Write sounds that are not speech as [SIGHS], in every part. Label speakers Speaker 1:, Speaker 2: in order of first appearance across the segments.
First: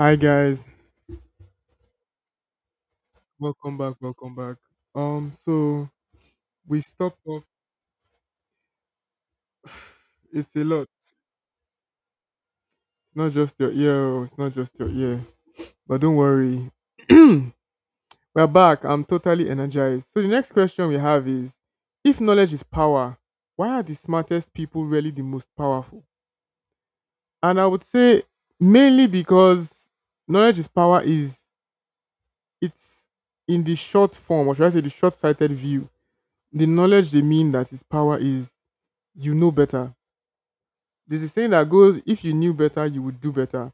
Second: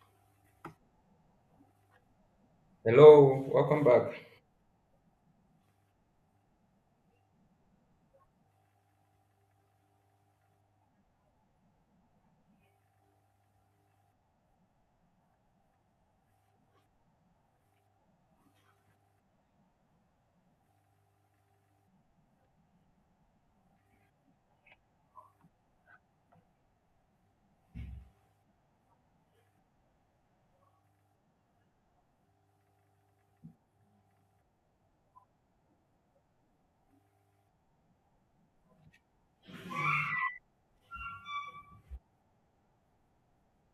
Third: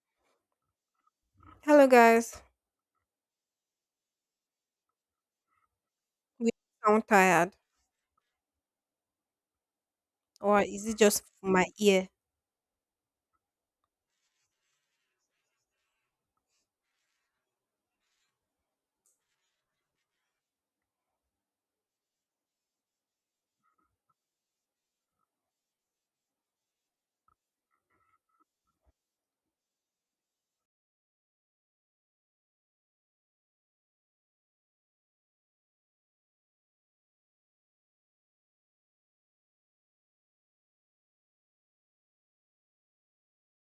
Speaker 1: Hi guys,
Speaker 2: Hello, guys.
Speaker 3: Hello,
Speaker 1: welcome
Speaker 3: welcome
Speaker 1: back,
Speaker 3: back.
Speaker 1: welcome back. So
Speaker 2: We
Speaker 1: we
Speaker 2: sound
Speaker 1: stopped off.
Speaker 2: tired,
Speaker 1: [SIGHS] It's
Speaker 2: or
Speaker 1: a
Speaker 2: is
Speaker 1: lot.
Speaker 2: it just my ear?
Speaker 1: It's not just your ear. Oh, it's not just your ear. But don't worry, [CLEARS THROAT] we're back. I'm totally energized. So the next question we have is: if knowledge is power, why are the smartest people really the most powerful? And I would say mainly because knowledge is power is it's in the short form, or should I say, the short-sighted view, the knowledge they mean, that its power is, you know better. There's a saying that goes, if you knew better, you would do better.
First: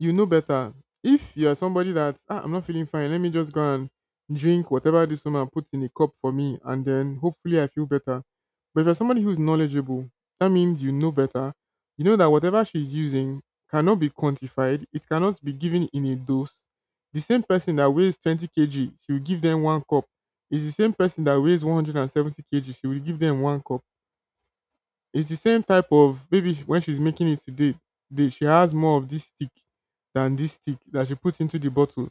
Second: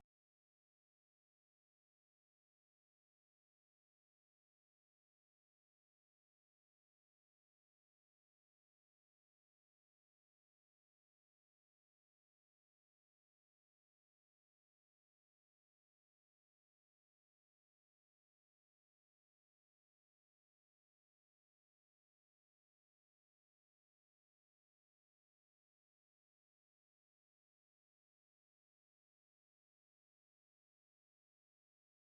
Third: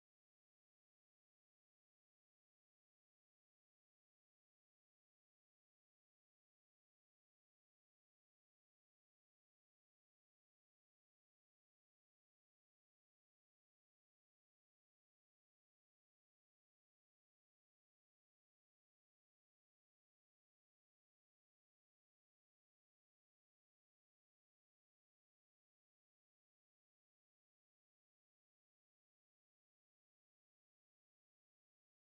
Speaker 1: You know better. If you are somebody that, I'm not feeling fine, let me just go and drink whatever this woman puts in a cup for me, and then hopefully I feel better. But if you're somebody who's knowledgeable, that means you know better. You know that whatever she's using cannot be quantified. It cannot be given in a dose. The same person that weighs 20 kg, she will give them one cup. It's the same person that weighs 170 kg, she will give them one cup. It's the same type of maybe, when she's making it today, she has more of this stick than this stick that she puts into the bottle.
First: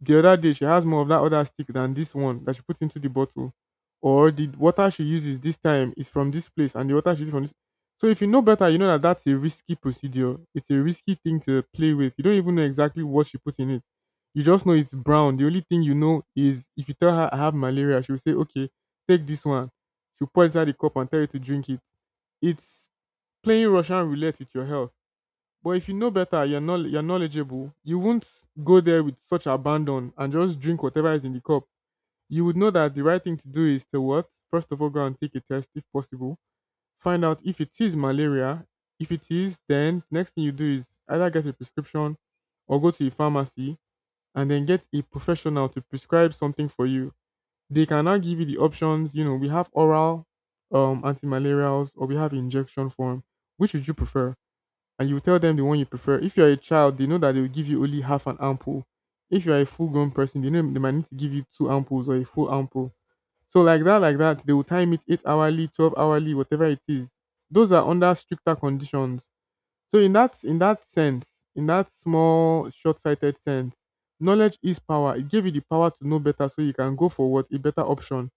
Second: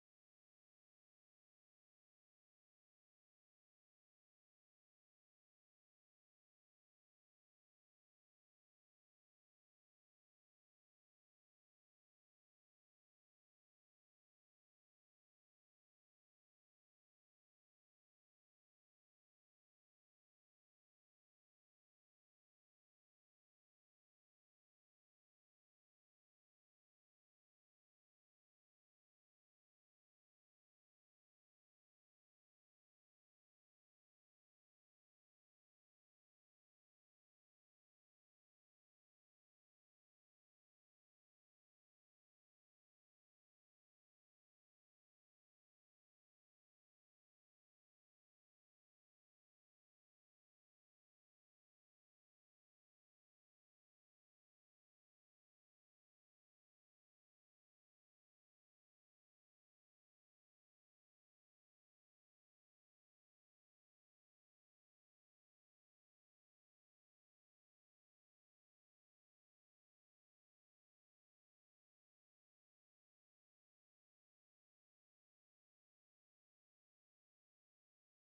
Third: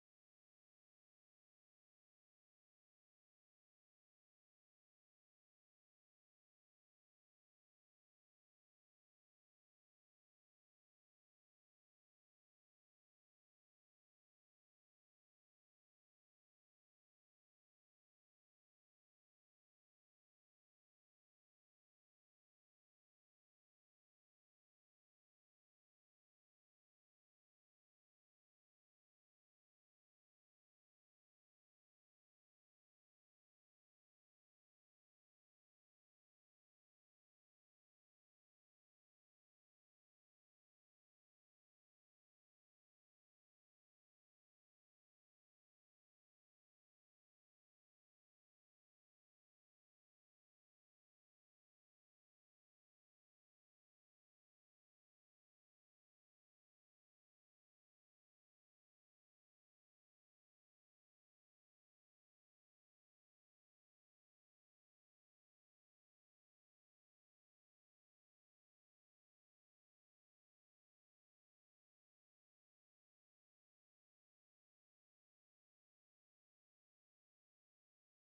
Speaker 1: The other day, she has more of that other stick than this one that she puts into the bottle, or the water she uses this time is from this place, and the water she uses from this. So if you know better, you know that that's a risky procedure. It's a risky thing to play with. You don't even know exactly what she puts in it. You just know it's brown. The only thing you know is, if you tell her I have malaria, she'll say, okay, take this one. She'll pour it inside the cup and tell you to drink it. It's playing Russian roulette with your health. But if you know better, you're not, you're knowledgeable, you won't go there with such abandon and just drink whatever is in the cup. You would know that the right thing to do is to what? First of all, go and take a test if possible. Find out if it is malaria. If it is, then next thing you do is either get a prescription or go to a pharmacy and then get a professional to prescribe something for you. They can now give you the options, we have oral anti-malarials, or we have injection form. Which would you prefer? And you tell them the one you prefer. If you're a child, they know that they will give you only half an ampoule. If you're a full grown person, they know they might need to give you two ampoules or a full ampoule. So like that, they will time it eight hourly, 12 hourly, whatever it is. Those are under stricter conditions. So in that sense, in that small, short sighted sense, knowledge is power. It gave you the power to know better, so you can go for, what, a better option.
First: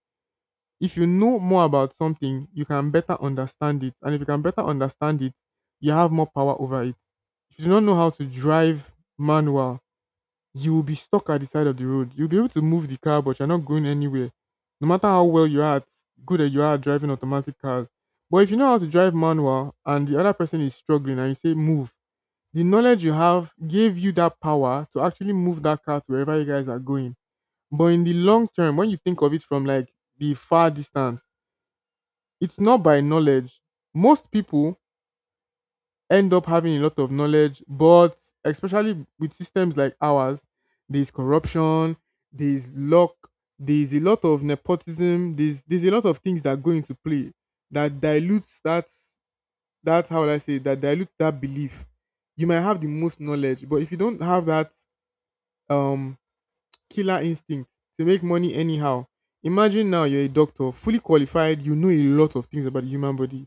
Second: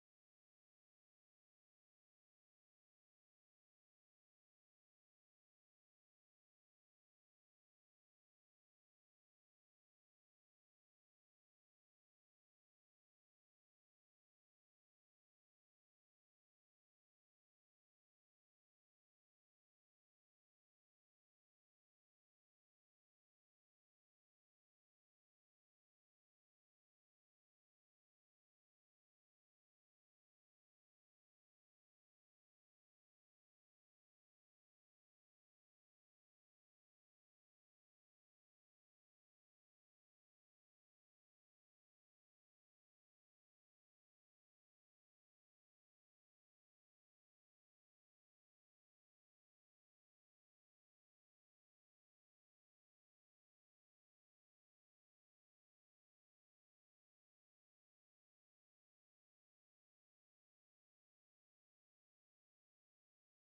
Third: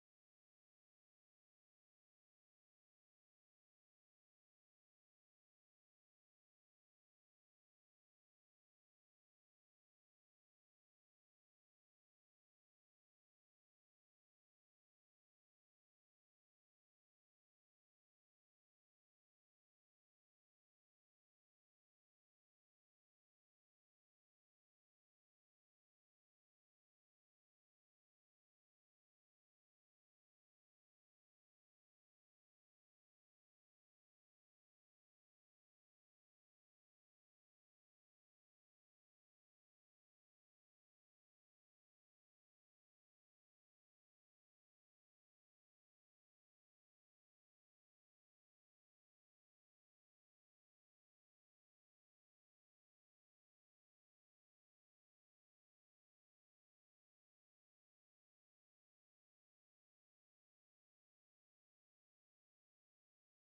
Speaker 1: If you know more about something, you can better understand it. And if you can better understand it, you have more power over it. If you do not know how to drive manual, you will be stuck at the side of the road. You'll be able to move the car, but you're not going anywhere. No matter how well you are at, good that you are at driving automatic cars. But if you know how to drive manual and the other person is struggling and you say move, the knowledge you have gave you that power to actually move that car to wherever you guys are going. But in the long term, when you think of it from like the far distance, it's not by knowledge. Most people end up having a lot of knowledge, but especially with systems like ours, there's corruption, there's luck, there's a lot of nepotism, there's a lot of things that go into play that dilutes that, how would I say, that dilutes that belief. You might have the most knowledge, but if you don't have that um killer instinct to make money anyhow. Imagine now, you're a doctor, fully qualified, you know a lot of things about the human body.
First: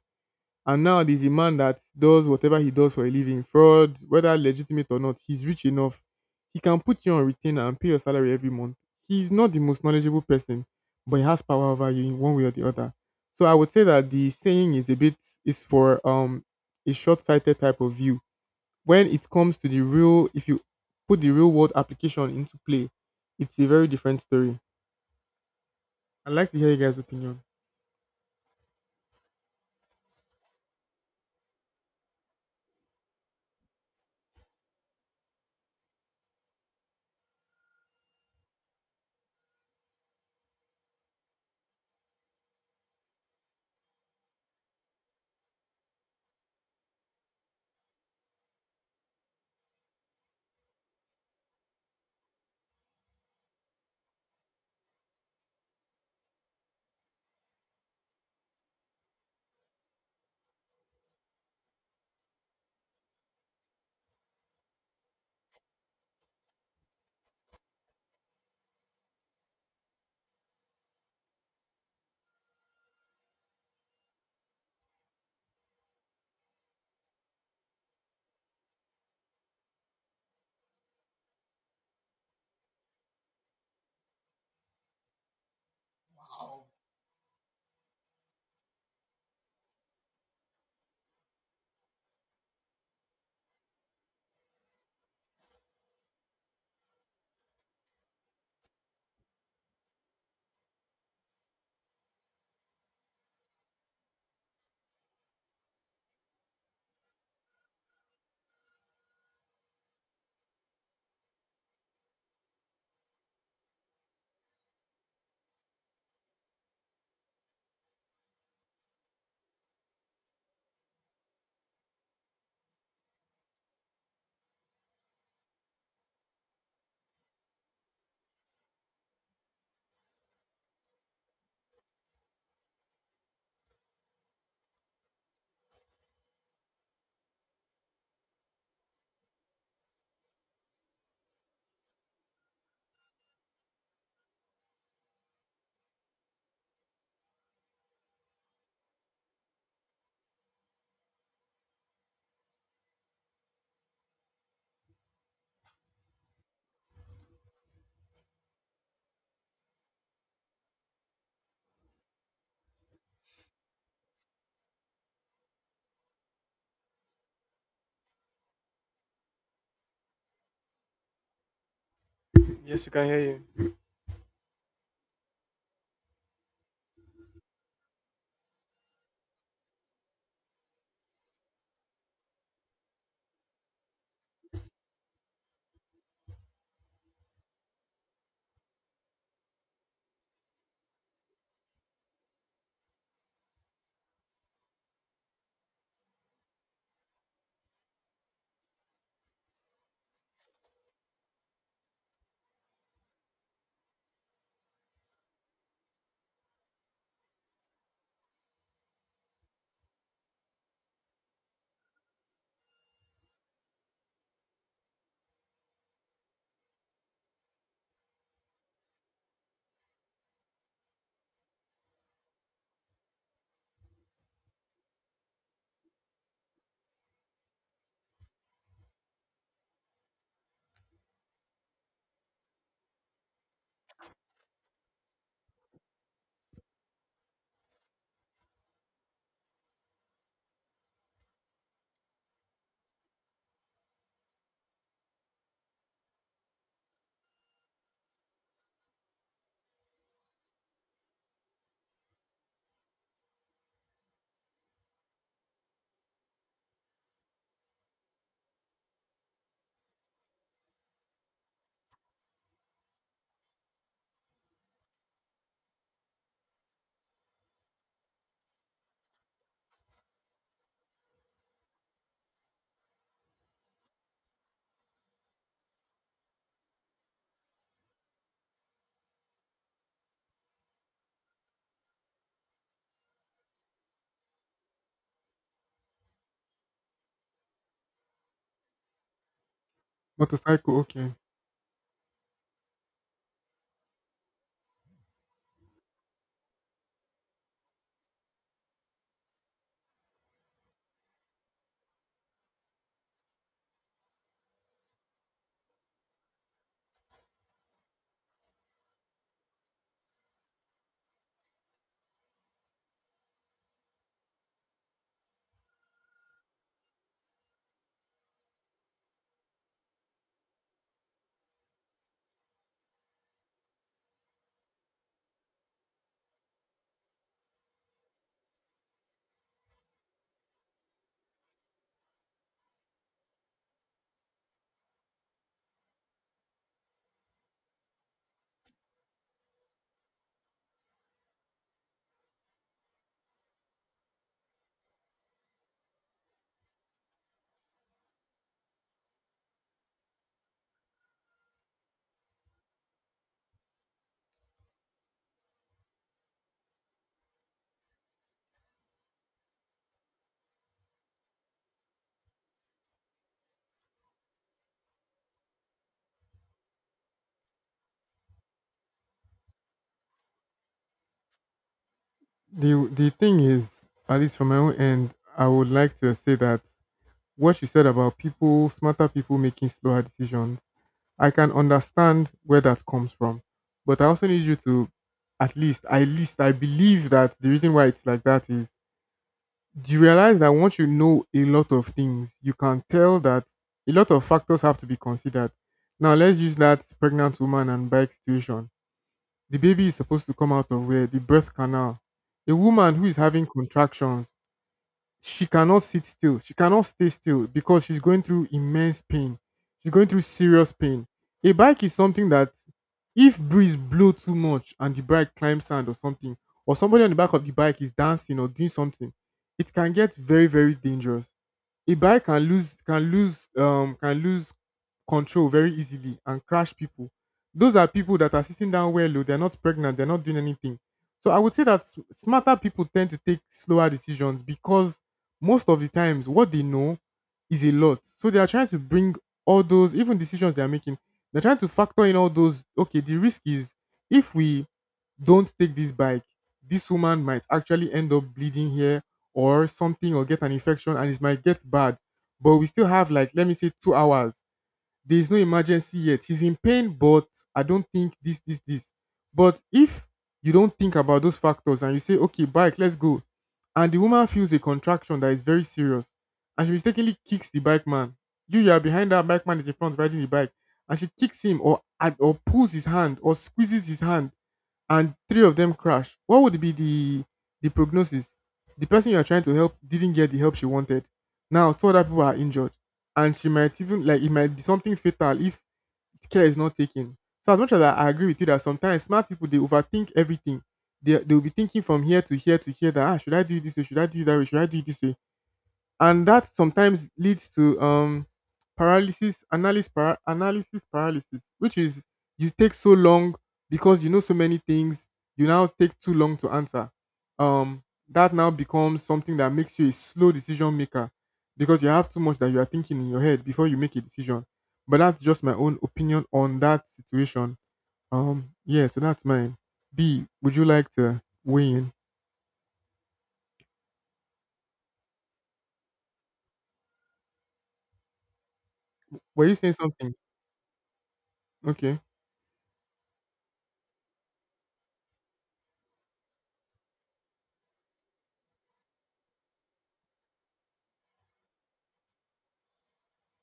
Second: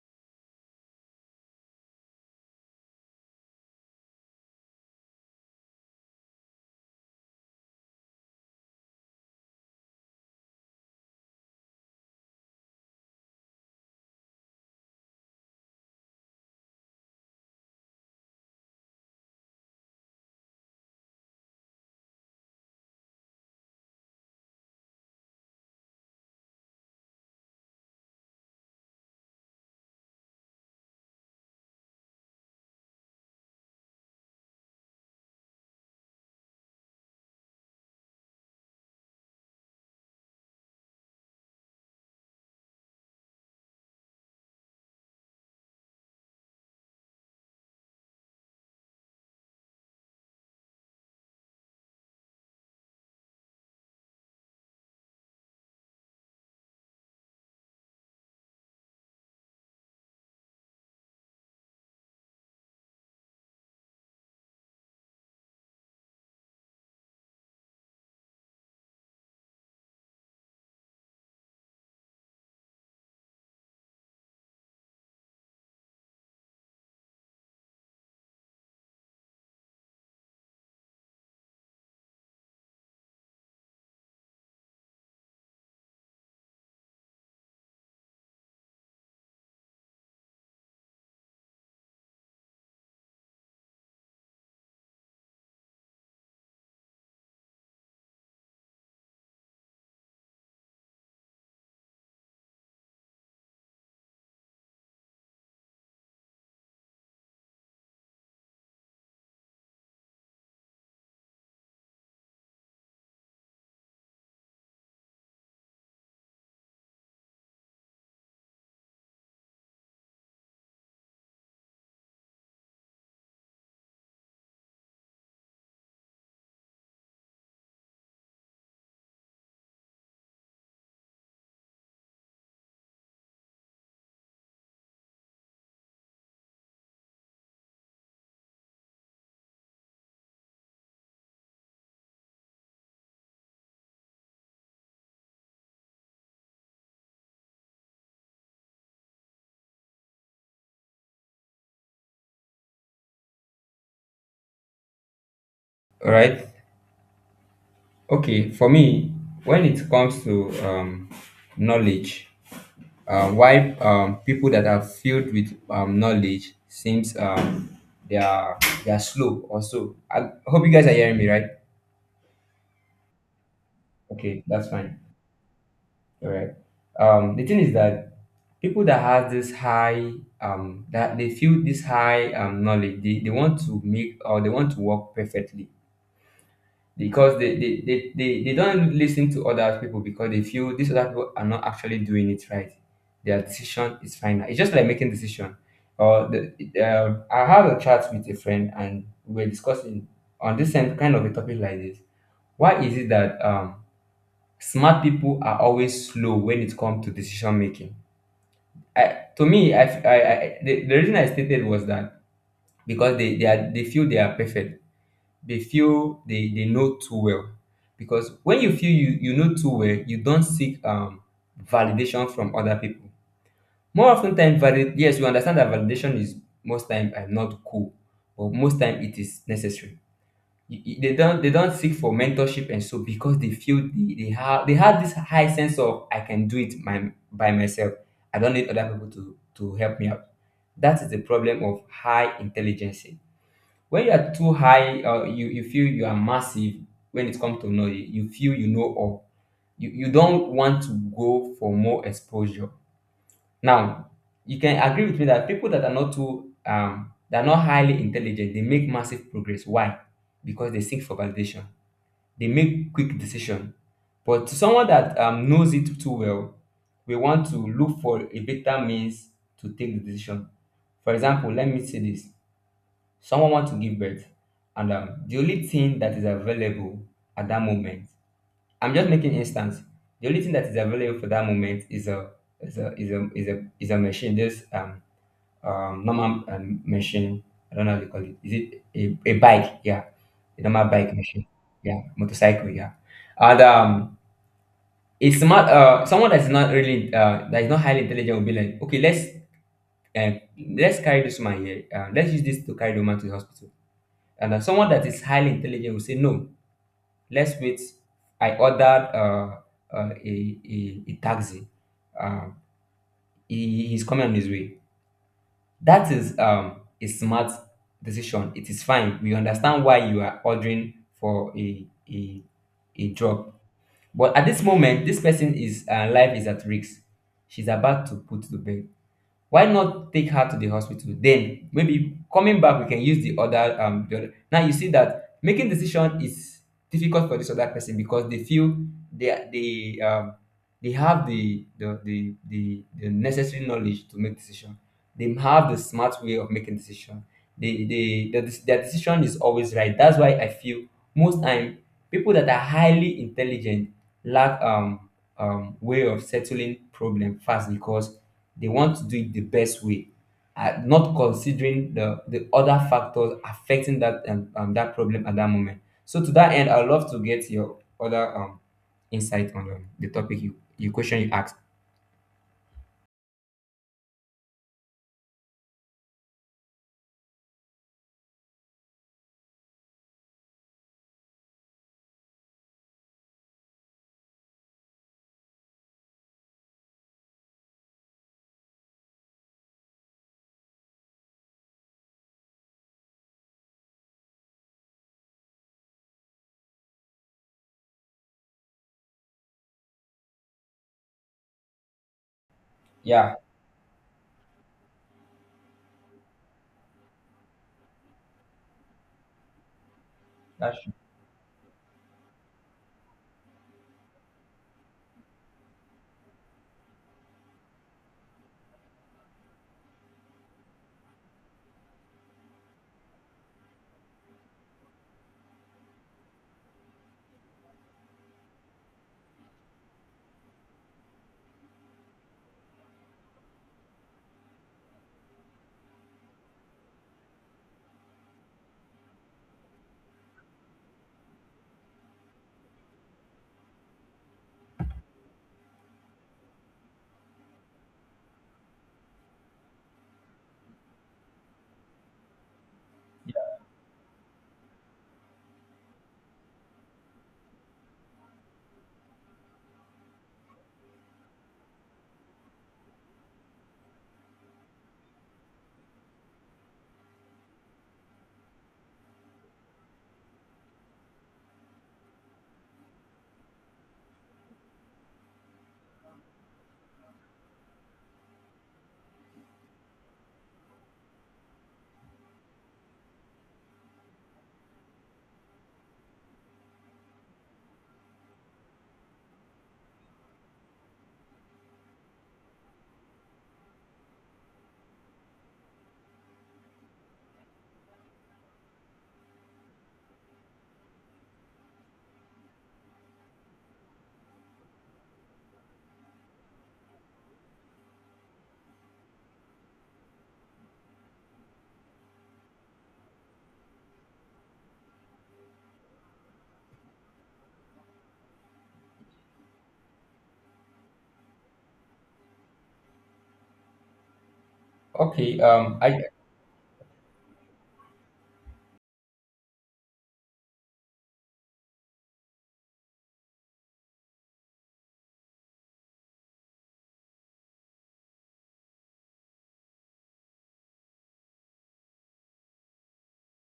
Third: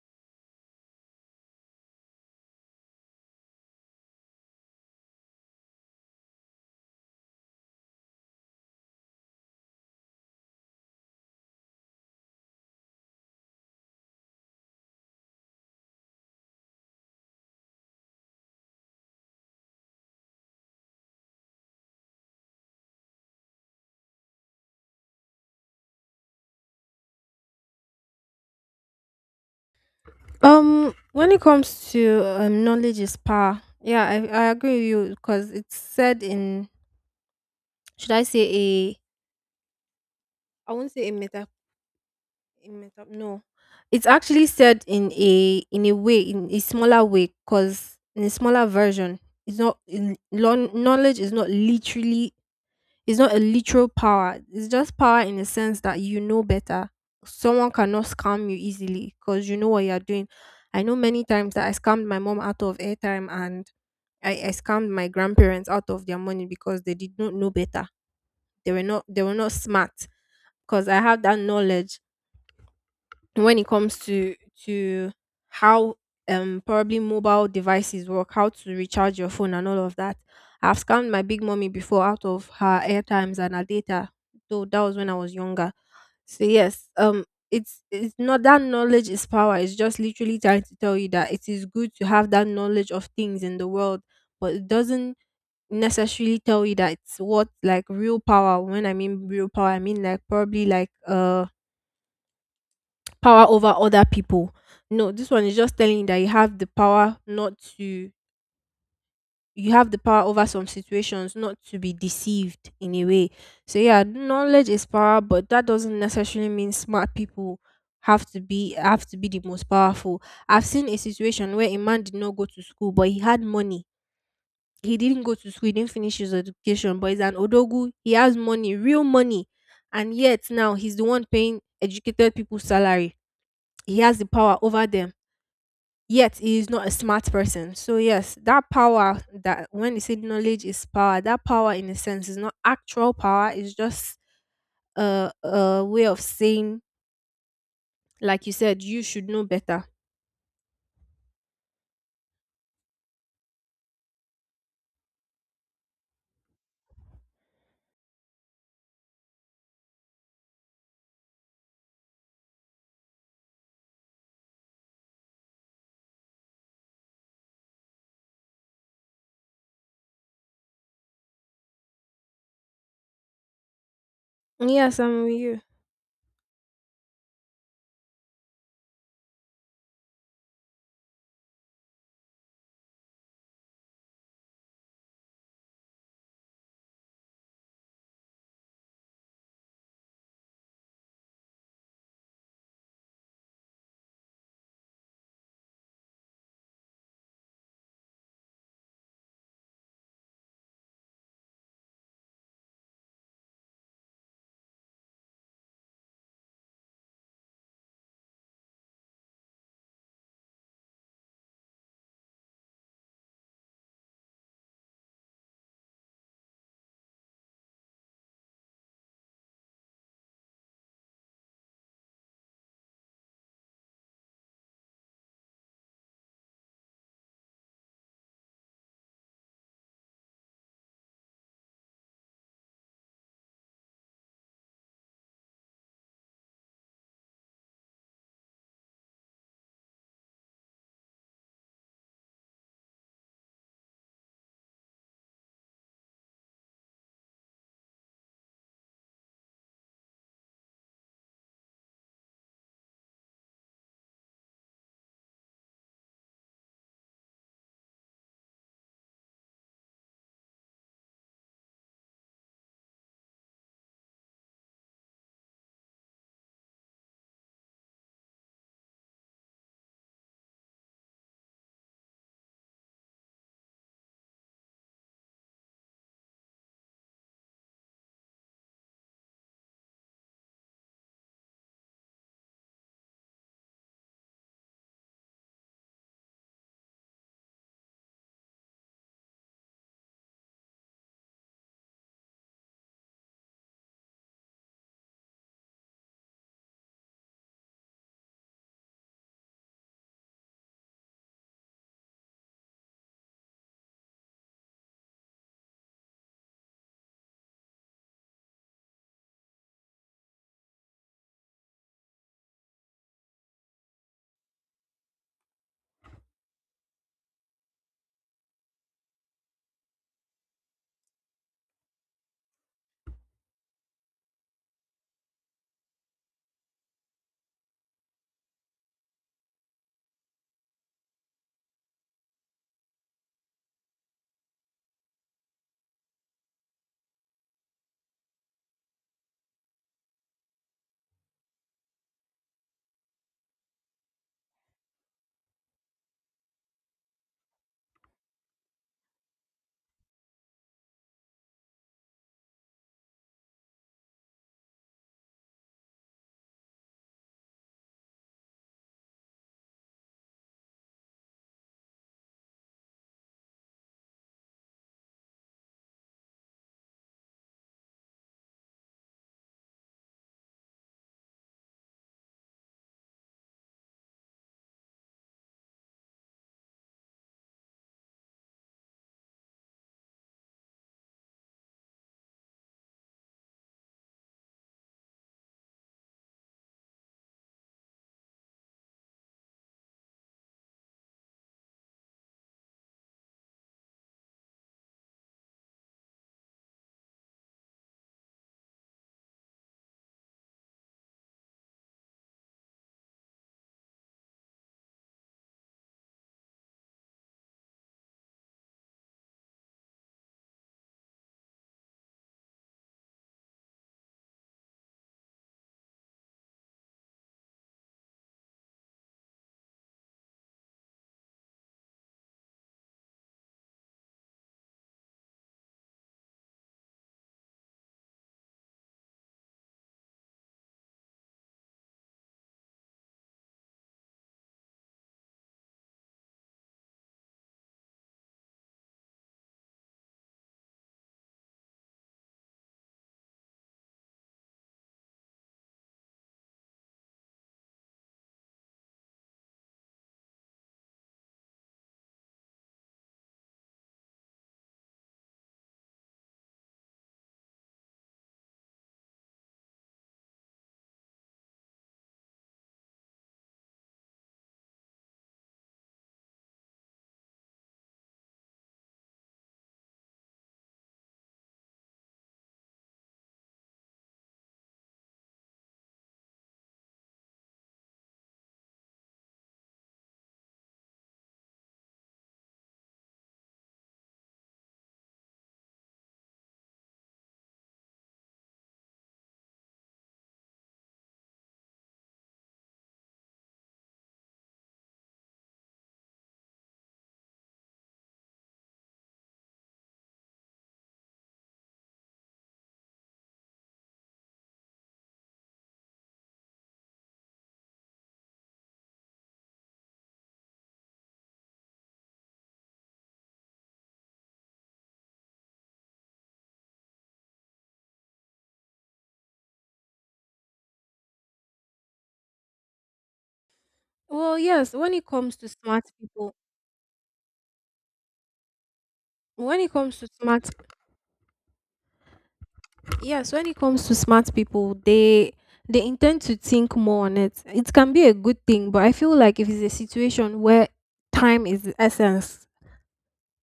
Speaker 1: And now there's a man that does whatever he does for a living, fraud, whether legitimate or not, he's rich enough. He can put you on retainer and pay your salary every month. He's not the most knowledgeable person, but he has power over you in one way or the other. So I would say that the saying is a bit, is for a short-sighted type of view. When it comes to the real, if you put the real world application into play, it's a very different story. I'd like to hear you guys' opinion.
Speaker 2: When it comes to knowledge is power. Yeah, I agree with you because it's said in, should I say, a— I won't say a meta no, it's actually said in a way, in a smaller way, because in a smaller version it's not in, knowledge is not literally— it's not a literal power. It's just power in the sense that you know better. Someone cannot scam you easily because you know what you're doing. I know many times that I scammed my mom out of airtime, and I scammed my grandparents out of their money because they did not know better. They were not— they were not smart because I have that knowledge when it comes to— to how probably mobile devices work, how to recharge your phone and all of that. I've scammed my big mommy before out of her airtimes and her data, though that was when I was younger. So yes, it's— not that knowledge is power. It's just literally trying to tell you that it is good to have that knowledge of things in the world, but it doesn't necessarily tell you that it's what, like, real power. When I mean real power, I mean like probably like power over other people. No, this one is just telling you that you have the power not to— you have the power over some situations not to be deceived in a way. So yeah, knowledge is power, but that doesn't necessarily mean smart people have to be— have to be the most powerful. I've seen a situation where a man did not go to school but he had money. He didn't go to school, he didn't finish his education, but he's an odogu. He has money, real money. And yet now he's the one paying educated people's salary. He has the power over them, yet he is not a smart person. So yes, that power, that— when they say knowledge is power, that power in a sense is not actual power. It's just a way of saying, like you said, you should know better.
Speaker 3: All right. Okay, for me, when it comes to knowledge, why people that are filled with knowledge seems they are they are slow or so. I hope you guys are hearing me, right?
Speaker 1: Yes, we can hear you.
Speaker 3: Okay, that's fine.
Speaker 2: Yes, I'm with you.
Speaker 3: All right. The thing is that people that have this high that they feel this high knowledge, they want to make or they want to work perfectly because they don't listen to other people because they feel these other people are not actually doing it right. Their decision is final. It's just like making decision. Or I had a chat with a friend and we were discussing on this same kind of a topic like this. Why is it that smart people are always slow when it comes to decision making? I, to me, I the reason I stated was that because they feel they are perfect, they feel they know too well. Because when you feel you know too well, you don't seek validation from other people. More often time, yes, you understand that validation is most time not cool, but most time it is necessary. They don't seek for mentorship and so because they feel they have this high sense of I can do it by myself. I don't need other people to help me out. That is the problem of high intelligence when you are too high or you feel you are massive when it comes to knowledge, you feel you know all, you don't want to go for more exposure now. You can agree with me that people that are not too they're not highly intelligent they make massive progress. Why? Because they seek for validation, they make quick decision, but to someone that knows it too well, we want to look for a better means to take the decision. For example, let me say this, someone want to give birth, and the only thing that is available at that moment, I'm just making instance, the only thing that is available for that moment is a is a machine, just normal machine. I don't know how they call it. Is it a bike? Yeah, a
Speaker 1: Motorcycle,
Speaker 3: normal
Speaker 1: okay.
Speaker 3: bike machine. Yeah, motorcycle. Yeah. and it's not someone that's not really that is not highly intelligent will be like, okay, uh, let's carry this man here, let's use this to carry the woman to the hospital. And someone that is highly intelligent will say, no, let's wait. I ordered uh, a taxi. Um, he, he's coming on his way. That is a smart decision. It is fine. We understand why you are ordering for a, a job. But at this moment, this person is life is at risk. She's about to put to bed. Why not take her to the hospital, then maybe coming back we can use the other the other. Now you see that making decision is difficult for this other person because they feel they are- they um they have the necessary knowledge to make decision. They have the smart way of making decision. They they the their decision is always right. That's why I feel most time people that are highly intelligent lack way of settling problem fast because they want to do it the best way, not considering the other factors affecting that that problem at that moment. So to that end, I'd love to get your other insight on the topic you, you question you asked.
Speaker 1: The thing is, at least from my own end, I would like to say that what you said about people, smarter people making slower decisions, I can understand where that comes from. But I also need you to, at least, I believe that the reason why it's like that is, do you realize that once you know a lot of things, you can tell that a lot of factors have to be considered. Now let's use that pregnant woman and bike situation. The baby is supposed to come out of where? The birth canal. A woman who is
Speaker 3: Yeah,
Speaker 1: having contractions, she cannot sit still. She cannot stay still because she's going through immense pain. She's going through serious
Speaker 3: that's true.
Speaker 1: pain. A bike is something that if breeze blow too much and the bike climbs sand or something, or somebody on the back of the bike is dancing or doing something, it can get very, very dangerous. A bike can lose control very easily and crash people. Those are people that are sitting down well low, they're not pregnant, they're not doing anything. So I would say that smarter people tend to take slower decisions because most of the times what they know is a lot. So they are trying to bring all those even decisions they are making. They're trying to factor in all those. Okay, the risk is, if we don't take this bike, this woman might actually end up bleeding here or something or get an infection and it might get bad. But we still have, like, let me say 2 hours. There is no emergency yet. He's in pain, but I don't think this. But if you don't think about those factors and you say, okay, bike, let's go, and the woman feels a contraction that is very serious, and she mistakenly kicks the bike man, you are behind, that bike man is in front riding the bike, and she kicks him or or pulls his hand or squeezes his hand, and three of them crash, what would be the prognosis? The person you are trying to help didn't get the help she wanted. Now two other people are injured, and she might even, like, it might be something fatal if care is not taken. So as much as I agree with you that sometimes smart people, they overthink everything. They will be thinking from here to here to here, that, should I do it this way? Should I do it that way? Should I do it this way? And that sometimes leads to analysis paralysis, which is, you take so long because you know so many things, you now take too long to answer, um that now becomes something that makes you a slow decision maker because you have too much that you are thinking in your head before you make a decision. But that's just my own opinion on that situation. Yeah, so that's mine. B, would you like to weigh in?
Speaker 2: Well, yes, when it comes
Speaker 3: Okay.
Speaker 2: to smart
Speaker 3: I
Speaker 2: people,
Speaker 1: Were you
Speaker 2: when it
Speaker 1: saying
Speaker 2: comes to
Speaker 1: something?
Speaker 2: smart
Speaker 1: Okay.
Speaker 2: yes, when it comes to smart people, they intend to think more on it. It can be a good thing, but I feel like if it's a situation where time is the essence,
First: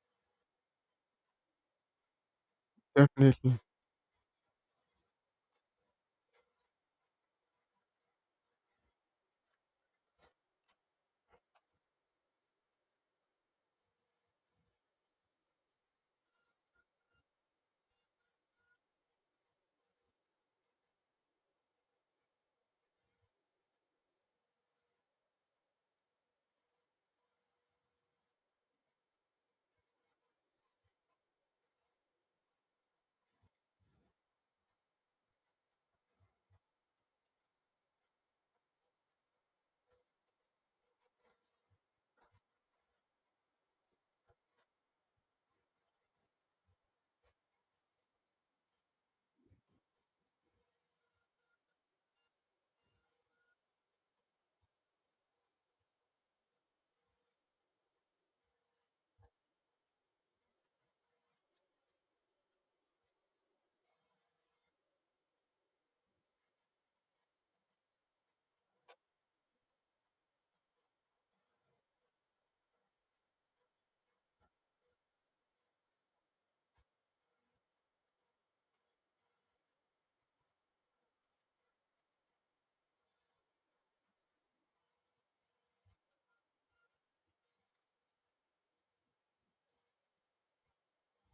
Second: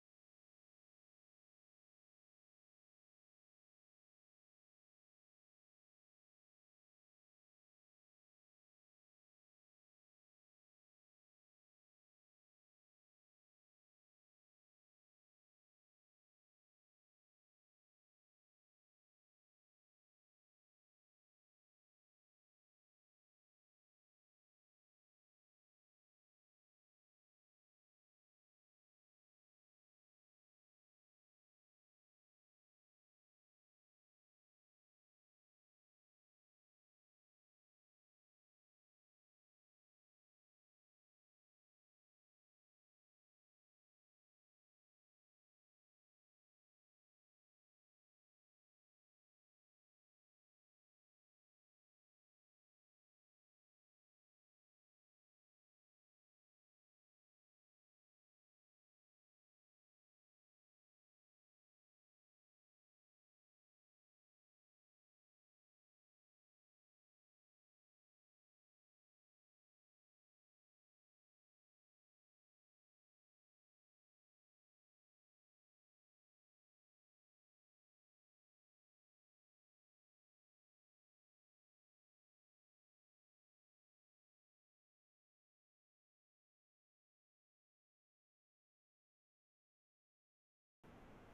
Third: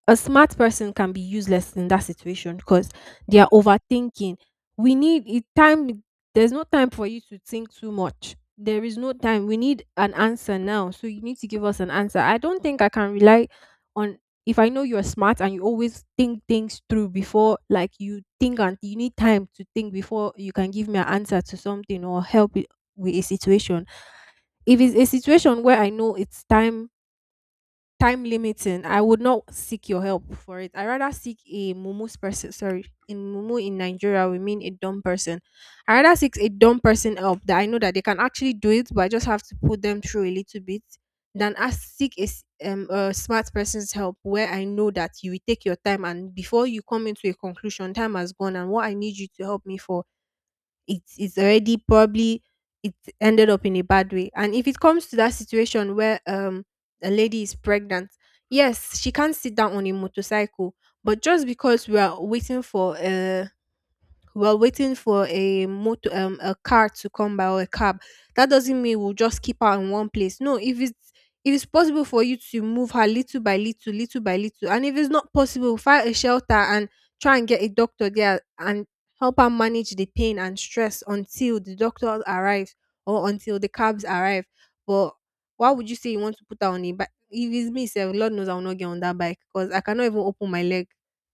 Speaker 2: a smart person can be useless in that situation because they are
Speaker 1: definitely
Speaker 2: overthinking. We need it time. There's no time for you to think too much. There is no time. We need an answer now. So you need to give us an answer. I don't think I can rely on— if I know you're smart and you always think things through before, like, you think and you need time to think before you can give me an answer to something or help it with a situation. If it's a situation where I know it's time limiting, I would not seek your help for it. I rather seek a mumus person. Sorry, in mumu in Nigeria, we mean a dumb person. I rather seek a dumb person help that I know that they can actually do it, but I just have to put them through a little bit, than ask— seek a a smart person's help, where I know that you will take your time, and before you come into a conclusion, time has gone and what I need you to help me for, it's— it's already probably— it ended up in a bad way. And if it comes to that situation where a lady is pregnant, yes, she can't sit down on a motorcycle, but just because we are waiting for we're waiting for a motor a car to come by or a cab, that doesn't mean we'll just keep her in one place. No, if it's— if it's possible for you to move her little by little, little by little, and if it's not possible, find a shelter and try and get a doctor there, and help her manage the pain and stress until the doctor arrives or until the cabs arrive. But why would you say you want to put her on a bike? If it's me sef, Lord knows I will not get on that bike, because I cannot even open my leg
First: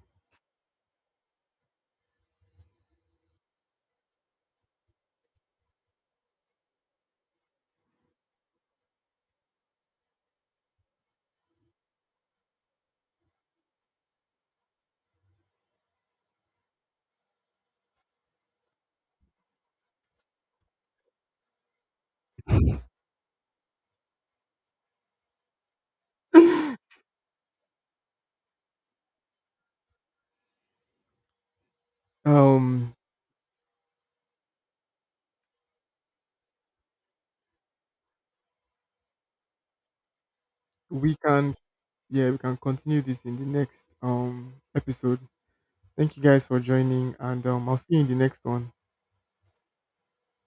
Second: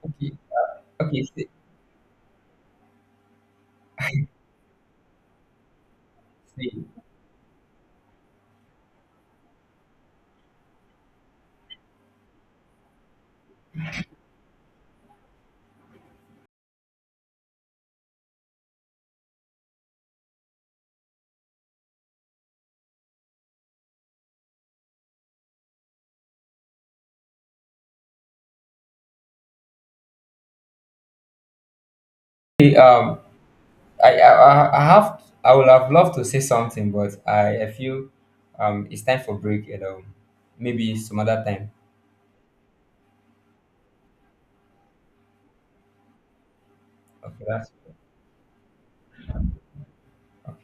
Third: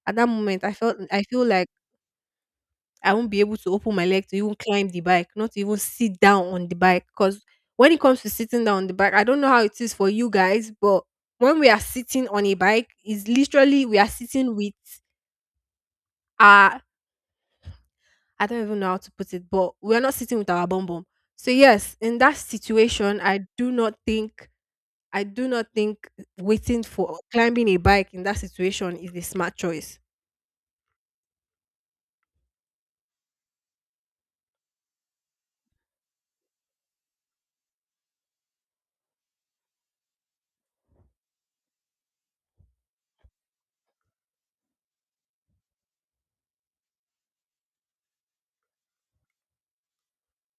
Speaker 2: at that
Speaker 3: okay.
Speaker 2: moment. I felt— I
Speaker 3: Okay.
Speaker 2: feel like I won't be able to open my leg to even climb the bike, not to even sit down on
Speaker 3: Say,
Speaker 2: the bike. Because when it comes to sitting down on the bike, I don't know how it is for you guys, but when we are sitting on a bike, is literally we are sitting with our— I don't even know how to put it, but we are not sitting with our bum bum. So yes, in that situation, I do not think— I do not think waiting for climbing a bike in that situation is a smart choice.
Speaker 3: say,
Speaker 1: um
Speaker 3: um. I would have loved to say something, but I feel it's time for break and maybe
Speaker 1: we
Speaker 3: some other
Speaker 1: can.
Speaker 3: time.
Speaker 1: Yeah, we can continue this in the next episode. Thank you guys for joining, and
Speaker 3: Okay.
Speaker 1: I'll
Speaker 3: That's
Speaker 1: see you in the next one.